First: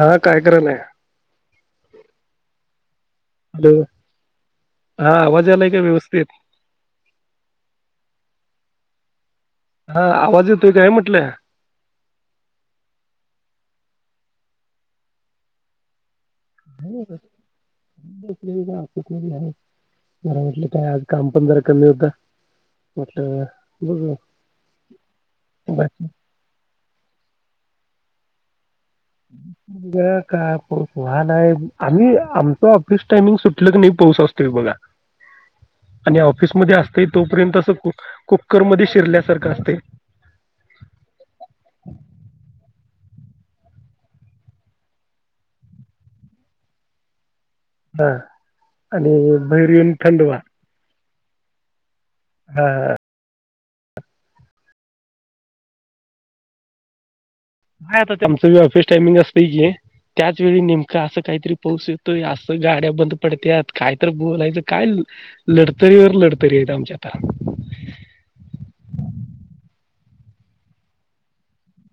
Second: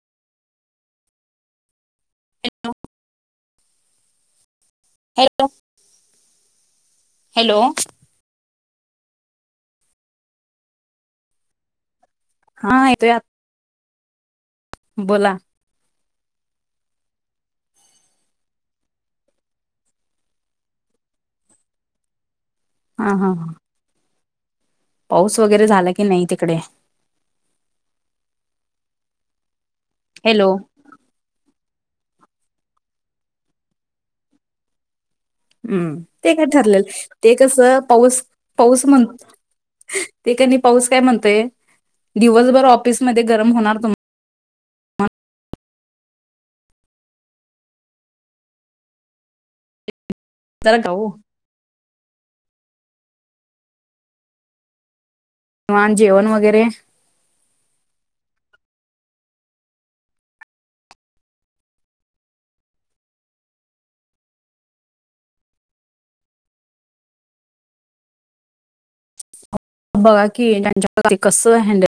हा काय करालाय हॅलो हा हॅलो आवाज आलाय का व्यवस्थित हॅलो हा आवाज येतो काय म्हटलं हा येतोय यात बोला. [unintelligible] जर म्हटलं काय आज काम पण जरा कमी होत हा हा म्हटलं हा बघुया. पाऊस वगैरे झाला की नाही तिकडे? ग हॅलो काको. ह नाही आम्ही आमचं ऑफिस टाइमिंग सुटलं की नाही पाऊस असतोय बघा. हम्म. आणि ते काय ऑफिसमध्ये ठरलेल असतंय ते तोपर्यंत कसं असं पाऊस कुकर पाऊस मध्ये म्हण शिरल्यासारखं असतंय ते कनी पाऊस काय म्हणतोय दिवसभर ऑफिसमध्ये गरम होणार तुम हा आणि भैर येऊन थंड व्हा. तर का वो? हा हा. निवान जेवण वगैरे? काय आता तुमचबी ऑफिस टायमिंग असतय की. त्याच वेळी नेमकां असं काहीतरी पाऊस येतोय, असं गाड्या बंद पडत्यात कायतर बोलायचं काय लडतरीवर लडतरी आमच्या आता. बघा की त्यांच्या कस हॅण्ड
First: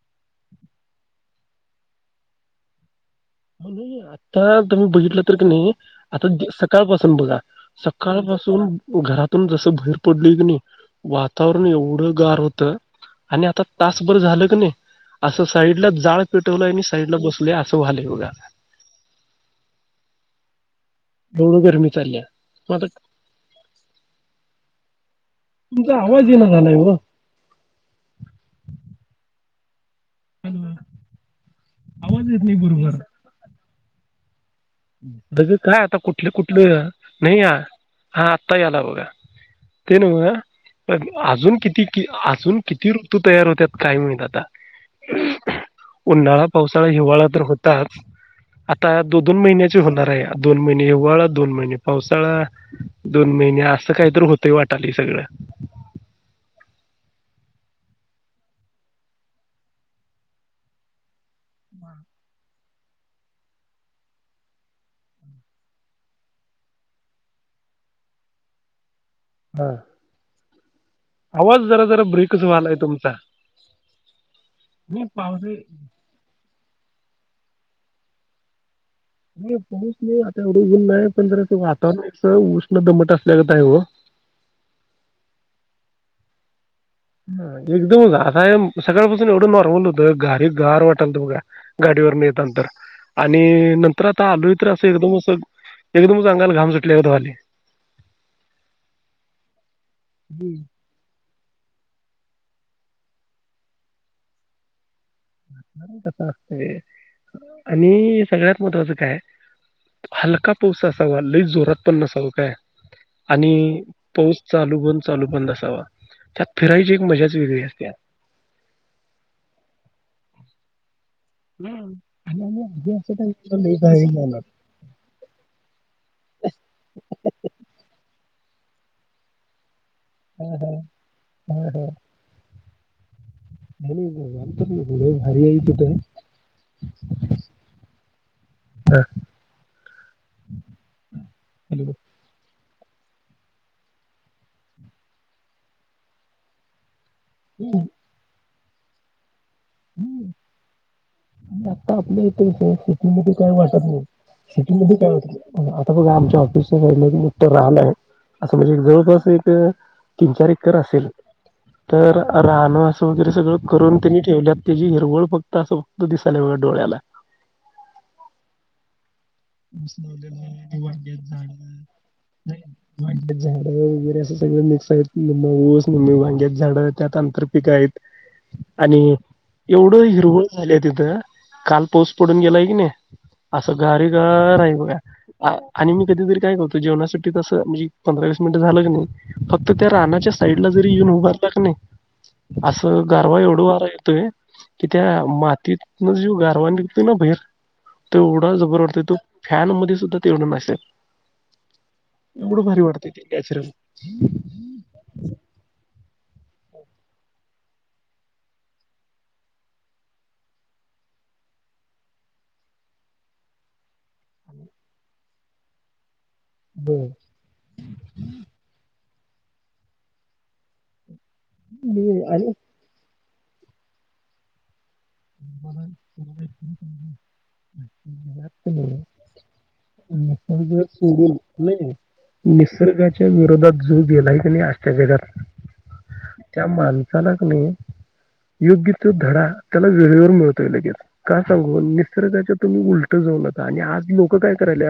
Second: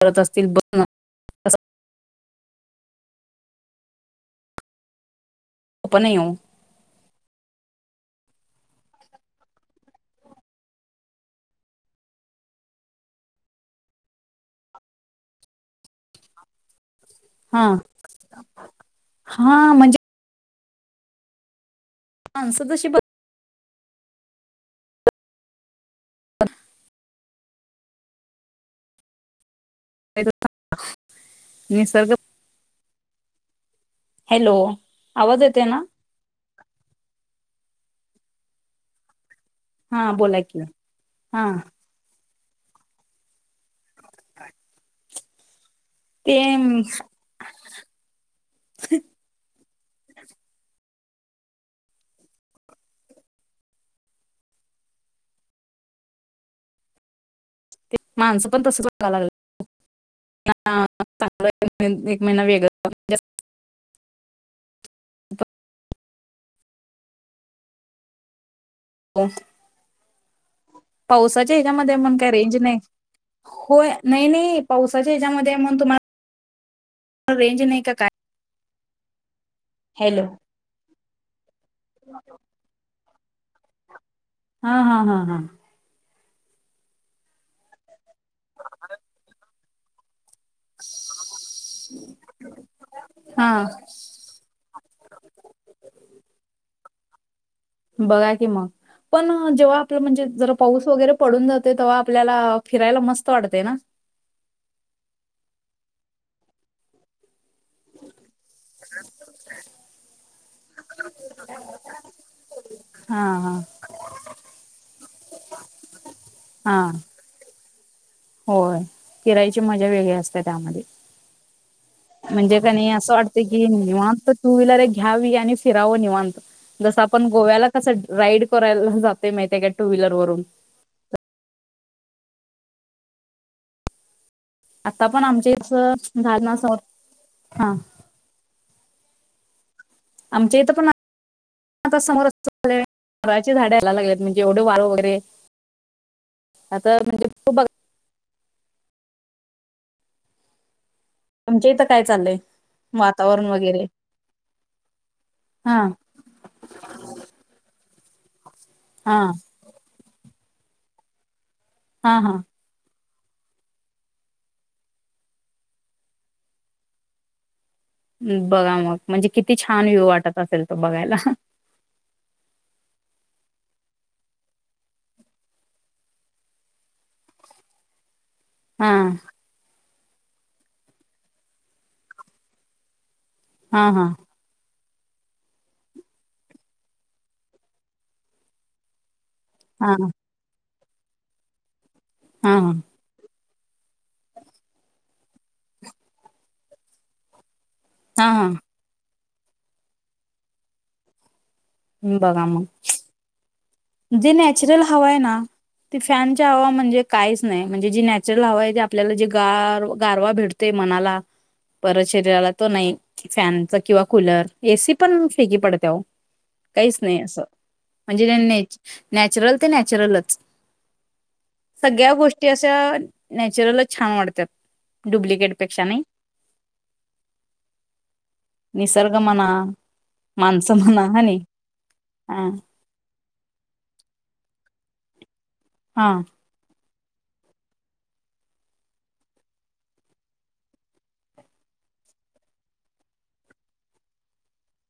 करत असतील ब नाही आता तुम्ही बघितलं तर की नाही पण आता येऊ स सकाळ पाासून बघा सकाळपासून घरातून जसं भैर पडलोय कणी वातावरण एवढं गार होतं. आणि आता तास बर झालं कणी, असं साईडला जाळ पेटवलाय आणि साईडला बस लय हा अस व्हालय बघा. हा म्हणजे? एवढं गरमी चालल्या माणसं म आता जशी तुमचा आवाज येईना झालाय वं निसर्ग नही बरोबर. हॅलो. आवाज दघ येते ना काय आता कुठले कुठले नाही आ हा आत्ता याला बघा. ते हा नवं बोला की हा अजून किती? की अजून किती ऋतू तयार होत्यात काय म्हइत आता? ते उन्हाळा, पावसाळा, हिवाळा तर होताच आता दो दोन महिन्या होणार आहे दोन महिने हिवाळा, दोन महिने पावसाळा. दोन महिने असं काही तर होतय वाटालय सगळं. माणसं पण तस बघा लाग ह चांग [inaudible] एक महिना वेग जास्त पाऊस? हा. पावसाच्या आवाज जरा हच्यामध्ये जरा म्हणून काय ब्रेकच रेंज व्हायलाय नाही. तुमचा हो नाही नाही पावसाच्या हच्यामध्ये म्हणून तुम्हाला रेंज नाही का काय? नाही पाऊस नाय हॅलो आता एवढं उन नाही पण जरा वातावरण उष्ण, दमट असल्यागत हाय वो. हा हा हा हा. ह एकदमच आता सकाळपासून एवढं नॉर्मल होतं घारी गार वाटलत बघा गाडीवरून येताना तर आणि हा नंतर आता आलोय तर असं एकदमच एकदमच अंगाला घाम सुटल्या गत व्हालंय. बघा की मग पण जेव्हा आपलं म्हणजे जरा पाऊस वगैरे पडून जाते तेव्हा आपल्याला फिरायला मस्त वाटते ना? कस असत आणि सगळ्यात महत्वाचं काय हलका पाऊसा असावा लई जोरात पण नसावं काय हा हा आणि पाऊस चालू बंद, चालू बंद असावा. त्यात हा फिरायची एक मजाच वेगळी असते. होय किरायची मजा वेगळी असते त्यामध्ये हम्म. आणि म्हणजे आम्ही काणी आधी असं काही वाटत कि लई बाहेर निवनत जाणार. टू व्हीलर घ्यावी आणि फिरावं निवांत जसं आपण गोव्याला कसं राईड करायला जाते माहिती आहे का टू व्हीलरवरून हो हो हो नाही आता पण भारी आमच्या आहे त इथं झाड ना समोर हा हम आमच्या इथ पण आता समोर चे झाड यायला लागलेत म्हणजे एवढं वारं वगैरे आता म्हणजे खूप बघ ह हम्म आमच्या इथं आता काय आपल्या चाललंय इथे शेतीमध्ये वातावरण काही वगैरे वाटत नाही सिटी म हा आता ब आमच्या ऑफिस र राहलाय असं म्हणजे हा जवळपास एक तीन चार एकर असेल हा तर हा राहणं असं वगैरे सगळं करून त्यांनी ठेवले त्याची हिरवळ फक्त असं दो दिसाल्या व डोळ्याला बघा मग म्हणजे किती छान ऊस व्ह्यू वाटत लावलेलं असेल आहे तो ते बघायला वांग्याची झाडं नाही वांग्यात झाडं वगैरे असं सगळं मिक्स आहेत ऊस न्मी वांग्यात झाडं त्यात अंतर पिक आहेत हा आणि एवढं हिरवळ झाली तिथं काल पाऊस पडून गेलाय की नाही असं हा हा गारी ह रा आहे बघ आणि मी कधीतरी काय करतो जेवणासाठी तसं म्हणजे पंधरा वीस मिनिट झालं क नाही फक्त हा त्या हा रानाच्या साईड ला जरी येऊन उभारला क हा नाही असं गारवा एवढं वाराय की त्या मातीतन ज गारवा निघतो ना बैर त हा हा एवढा जबर तो फॅन म सुद्धा तेवढं नसेल बघा मग एवढं भारी वाटते ते नॅचरल जे नॅचरल हवा आहे ना ती फॅनच्या हवा म्हणजे काहीच नाही म्हणजे जी नॅचरल हवा आहे ती आपल्याला जे गार गारवा भेटते ते म्हनाला परत शरीराला तो नाही फॅनचा किंवा कूलर एसी पण फेकी पडते [inaudible] काहीच बर नाही असं म्हणजे न नॅचरल ते नॅचरलच सगळ्या मी गोष्टी आणि अशा नॅचरल छान वाढतात बला निसर्गमना नाही हा निसर्गाच्या विरोधात जो गेलाही त्यांनी आशत्या करात हा त्या माणसाला क नाही योग्य तो धडा त्याला वेळेवर मिळतोय लगेच का सांगून निसर्गाच्या तुम्ही उलट जाऊ नका आणि आज लोक काय करायले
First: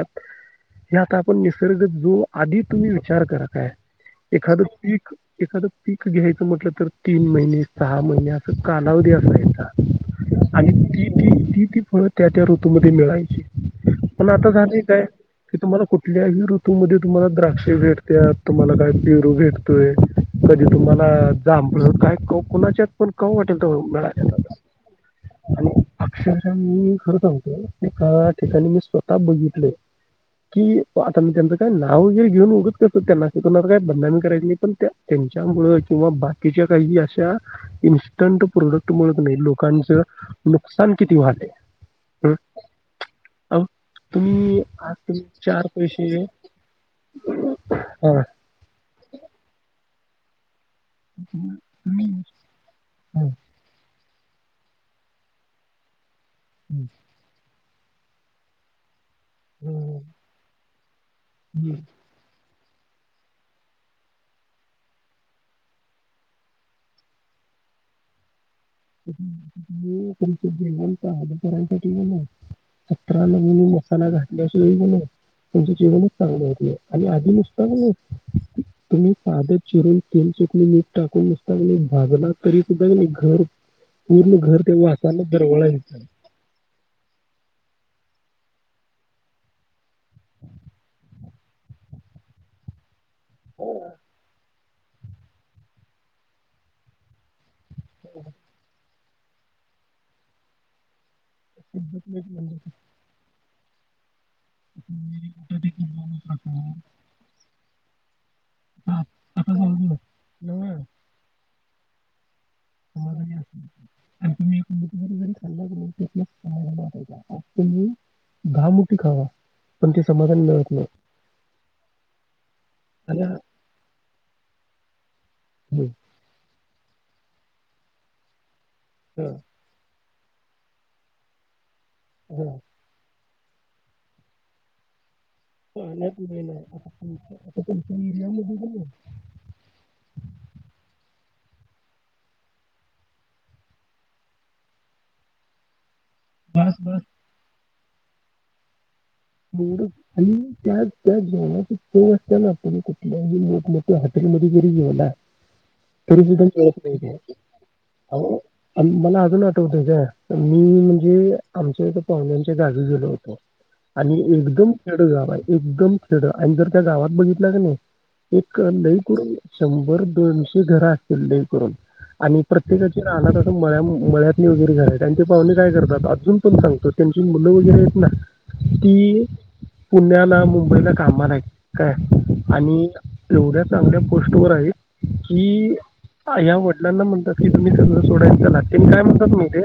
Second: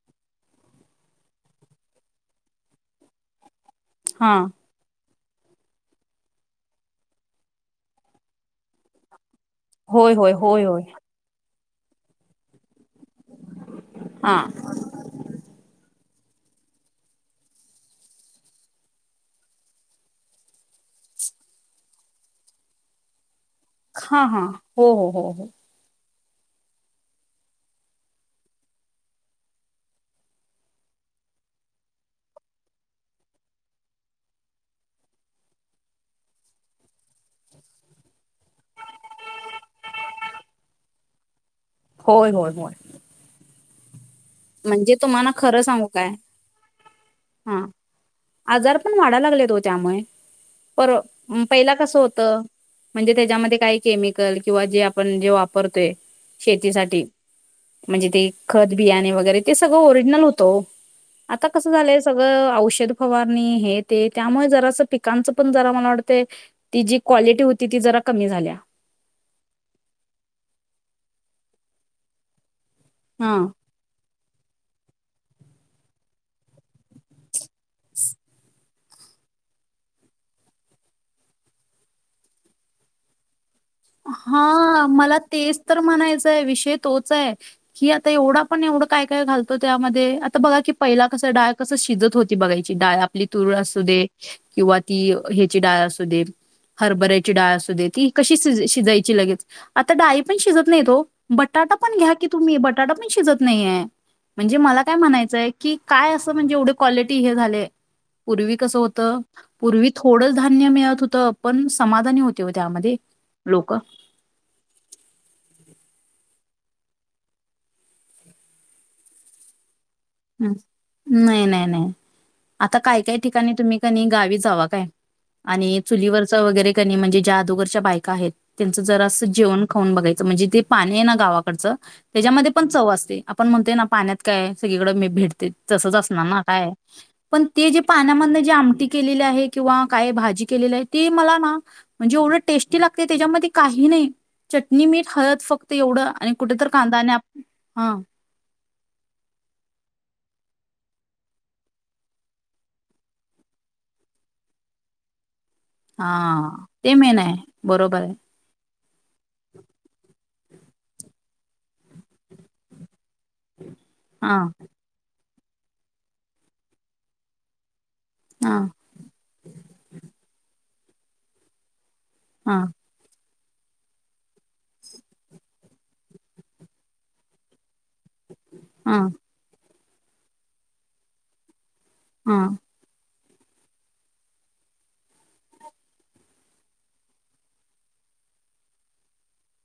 हे आता आपण निसर्ग जो आधी तुम्ही विचार कय हा एखाद पीक एखादं पीक घ्यायचं म्हटलं तर तीन महिने सहा महिने असं कालावधी असायचा होय होय होय आणि होय ती ती ती फळं त्या त्या ऋतूमध्ये मिळायची पण हा आता झाली काय की तुम्हाला कुठल्याही ऋतूमध्ये तुम्हाला द्राक्ष भेटत तुम्हाला काय पेरू भेटतोय कधी तुम्हाला जा काय कुणाच्या आहेत पण क वाटेल तर मिळा हा हा आ हो हो हो हो आणि अक्षरः मी खरं सांगतो एका ठिकाणी मी स्वतः बघितलं कि आता मी त्यांचं काय नाव वगैरे घेऊन उगत करसतो त्यांनाना काही बंधन करायच नाही पण त्यांच्यामुळे किंवा बाकीच्या काही अशा इन्स्टंट प्रोडक्ट मु नाही लोक ांच नुकसान किती वाले होय होय होय हो तुम्ही आज म्हणजे तुम्ही तुम्हाला खरं चार सांगू काय पैसे हा आजार पण वाढा लागलेतो त्यामुळे पर पहिला कसं होत म्हणजे हं, त्याच्यामध्ये काही केमिकल किंवा जे आपण जे वापरतोय शेतीसाठी म्हणजे ते खत बियाणे वगैरे ते सगळं हं, ओरिजनल होतं आता कसं हं. झालंय सगळं औषध फवारणी हे ते त्यामुळे जरास पिकांचं पण जरा मला वाटत ती जी क्वालिटी होती ती जरा कमी झाल्या तुमच जेवणचा हदपांसाठी गेला पत्रन हा म्ह मसाला घातल्या अस बण तुमचं जीवनच चांगली होतीय आणि आधी नुसत तुम्ही साधं चिरून तेल चकले मीठ टाकून नुसता म्ह भागला तरी सुद्धा घर पूर्ण घर त्या हा मला वासानं तेच तर दरवळायचं. म्हणायचंय विषय तोच आहे कि आता एवढा पण एवढं काय काय घालतो त्यामध्ये आता बघा की पहिला कस डाय कसं शिजत होती बघाची डाळ आपली तुरुळ असू दे किंवा ती ह्याची डाळ असू दे हरभऱ्याची डाळ अस ती कशी श शिजाची लगेच आता डाळी पण शिजत नाही तो बटाटा पण घ्या एक्झाक्टली की तुम्ही म्हणजे बटाटा पण शिजत नाहीये म्हणजे मला काय किती म्हणायचंय कुठं ते की किंवा काय असं म्हणजे प्रकार एवढे क्वालिटी हे झाले पूर्वी कसं आता होतं आता पूर्वी समजलं थोडं धान्य नव्ह मिळत होतं पण समाधानी होते त्यामध्ये लोक आणि्हीरी खाल् त्या वाट तुम्ही दहा मुठी खावा पण ते समाधान मिळत नाही नाही नाही नाही आता काय काय आणि हा- ठिकाणी तुम्ही कनी गावी जावा काय आणि हं, चुलीवरच वगैरे कनी म्हणजे ज्या अदोगरच्या बायका आहेत त्यांचं जरा असं हं, जेवण. खाऊन बघायच म्हणजे ते पाणी आहे ना गावाकडच त्याच्यामध्ये हं. पण चव असते. आपण म्हणतोय ना पाण्यात काय सगळीकडें मी भेटते. तसच पाण्यात असणार ना मेन आहे. काय आता तुमच्या पण आता ते जे तुमच्या पाण्यामध जे एरियामध्ये कणी आमटी केलेली आहे, किंवा काय भाजी केलेली आहे ते मला ना म्हणजे एवढं टेस्टी लागते त्याच्यामध्ये काही नाही. चटणी मीठ हळद फक्त एवढं आणि कुठे तर बास बास कांदा आणि, [unintelligible] आणि त्या त्या जेवणाचे फो असताना पुढे कुठल्या मोठमोठ्या हॉटेलमध्ये हा तरी सुद्धा मिळत ते नाही मेन आहे, बरोबर आहे. अहो मला अजून आठवतय काय मी म्हणजे आमच्या इथ पाहुण्यांच्या गावी गेलो होतो. आणि हा एकदम खेड गाव आहे एकदम खेड आणि जर त्या गावात बघितला का नाही हा एक लई करून शंभर दोनशे घर असतील लइ करून आणि हा प्रत्येका च्या, राह त असं मळ्या मळ्यातनी वगैरे झालं त्यांचे पाहुणे काय करतात अजून पण सांगतो त्यांची मुलं वगैरे आहेत ना, हा ती पुण्याला मुंबईला कामाला आहेत काय हा आणि, एवढ्या चांगढ्या पोस्ट वर आहेत कि, ह या्या वडिंना म्हणतात की तुम्ही सगळं सोडायंला त्यां काय म्हणतात मी ते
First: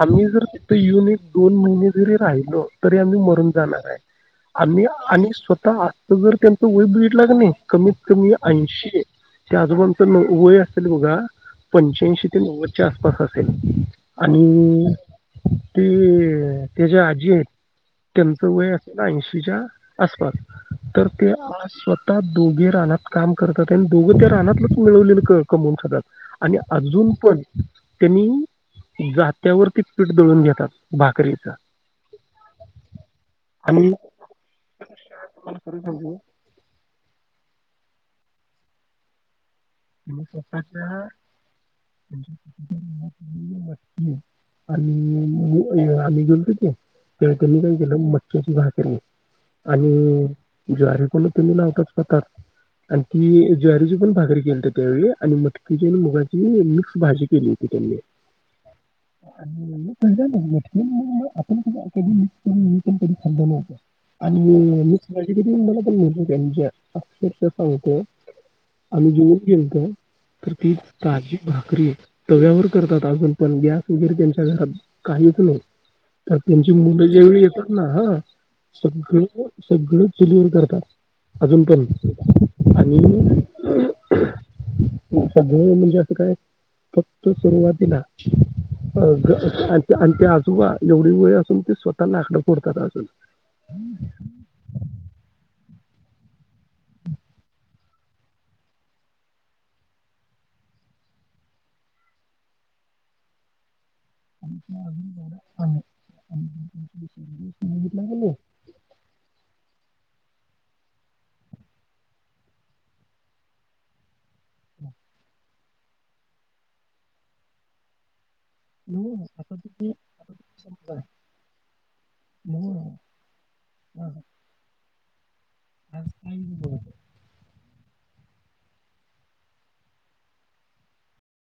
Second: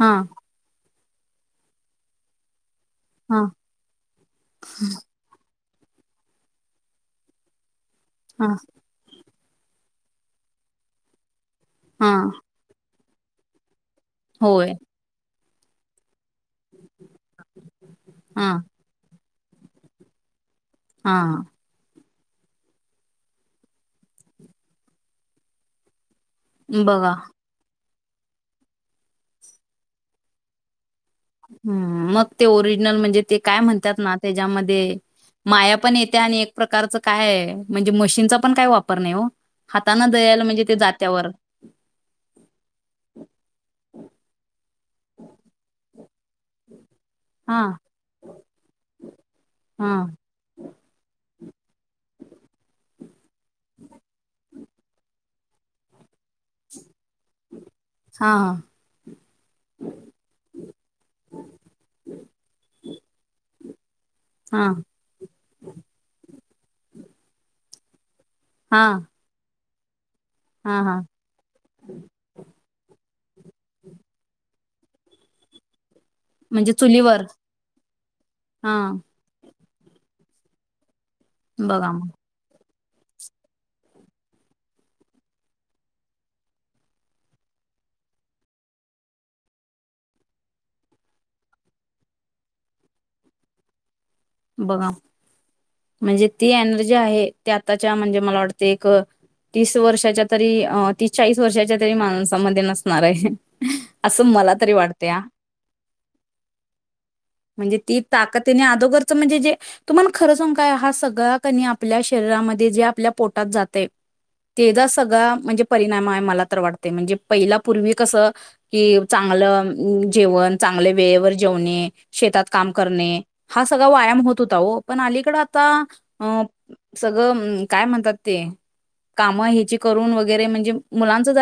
हा आम्ही जर तिथे येऊन एक दोन महिने जरी राहिलो तरी आम्ही हा मरून जाणार आहे आम्ही आणि स्वतः आत जर त्यांच वय बट लाग नाही कमीत कमी हा ऐंशी त्या आजोबांच वय असल बघा हा पंच्याऐंशी ते नव्वदच्या आसपास असेल होय आणि ती त्याच्या, आहेत हा त्यांचं वय आता ऐंशीच्या आसपास तर हा ते, स्वतः दोघे रानात काम करतात आणि दोघं त्या रानातलंच मिळवलेलं कमवून खातात. आणि अजून बघा पण त्यांनी जात्यावरती पीठ दळून घेतात. भाकरीचा. ह् मग ते, ओरिजिनल म्हणजे ते काय आणि म्हणतात ना! त्याच्यामध्ये तुम्हाला माया खरं पण सांगू, येत्या आणि प्रकारचं काय म्हणजे मशीनचा पण काय वापर नाही हो हाताने मी दयायला म्हणजे ते स्वतःच्या जात्यावर, [unintelligible] त्यांनी हा काय केलं मच्छ्याची भाकरी हा आणि ज्वारी पण तुम्ही लावतात का आणि ती ज्वारीची पण भाकरी केलतीत. त्यावेळी आणि मटकीची आणि मुगाची मिक्स भाजी केली होती त्यांनी. हा [unintelligible] आपण अ कधी खालंतं. [unintelligible] हा आम्ही हा जेऊन गेलत तर ती हा हा ताजी भाकरी तव्यावर करतात आजून. पण गॅस वगैरे त्यांच्या घरात काहीच नाही. तर त्यांची म्हणजे मुलं चुलीवर ज्या वेळी येतात ना ह हा सगळी, सगळं चुलीवरर करतात बघा मग अजूनपर्यंत आणि [unintelligible] सगळ म्हणजे असं काय फक्त सुरुवातीला, अ आणि ते आजोबा एवढी वय असून ते स्वतः लाकड फोडतात अजुन, बघा म्हणजे, ती एनर्जी आहे ते आताच्या म्हणजे मला वाटते एक, तीस वर्षाच्या तरी अ तीस चाळीस वर्षाच्या तरी माणसामध्ये नसणार आहे. असं मला तरी वाटते आ सांगितलं म्हणजे ती गेले ताकतीने अदोगरच म्हणजे जे, तुमला खरंच काय हा सगळा कणी आपल्या शरीरामध्ये जे आपल्या पोटात जाते, तेचा सगळा म्हणजे परिणाम आहे मला तर वाटत म्हणजे पहिला पूर्वी कसं, कि नऊ आता चांगलं तुम्ही जेवण, चांगले समजा वेळेवर जेवणे, शेतात काम नऊ करणे. हा सगळा व्यायाम होत होता हो पण अलीकड आता आज काय अ बघा सगळं काय म्हणतात ते, काम ह्याची करून वगैरे म्हणजे मुलांच जरा.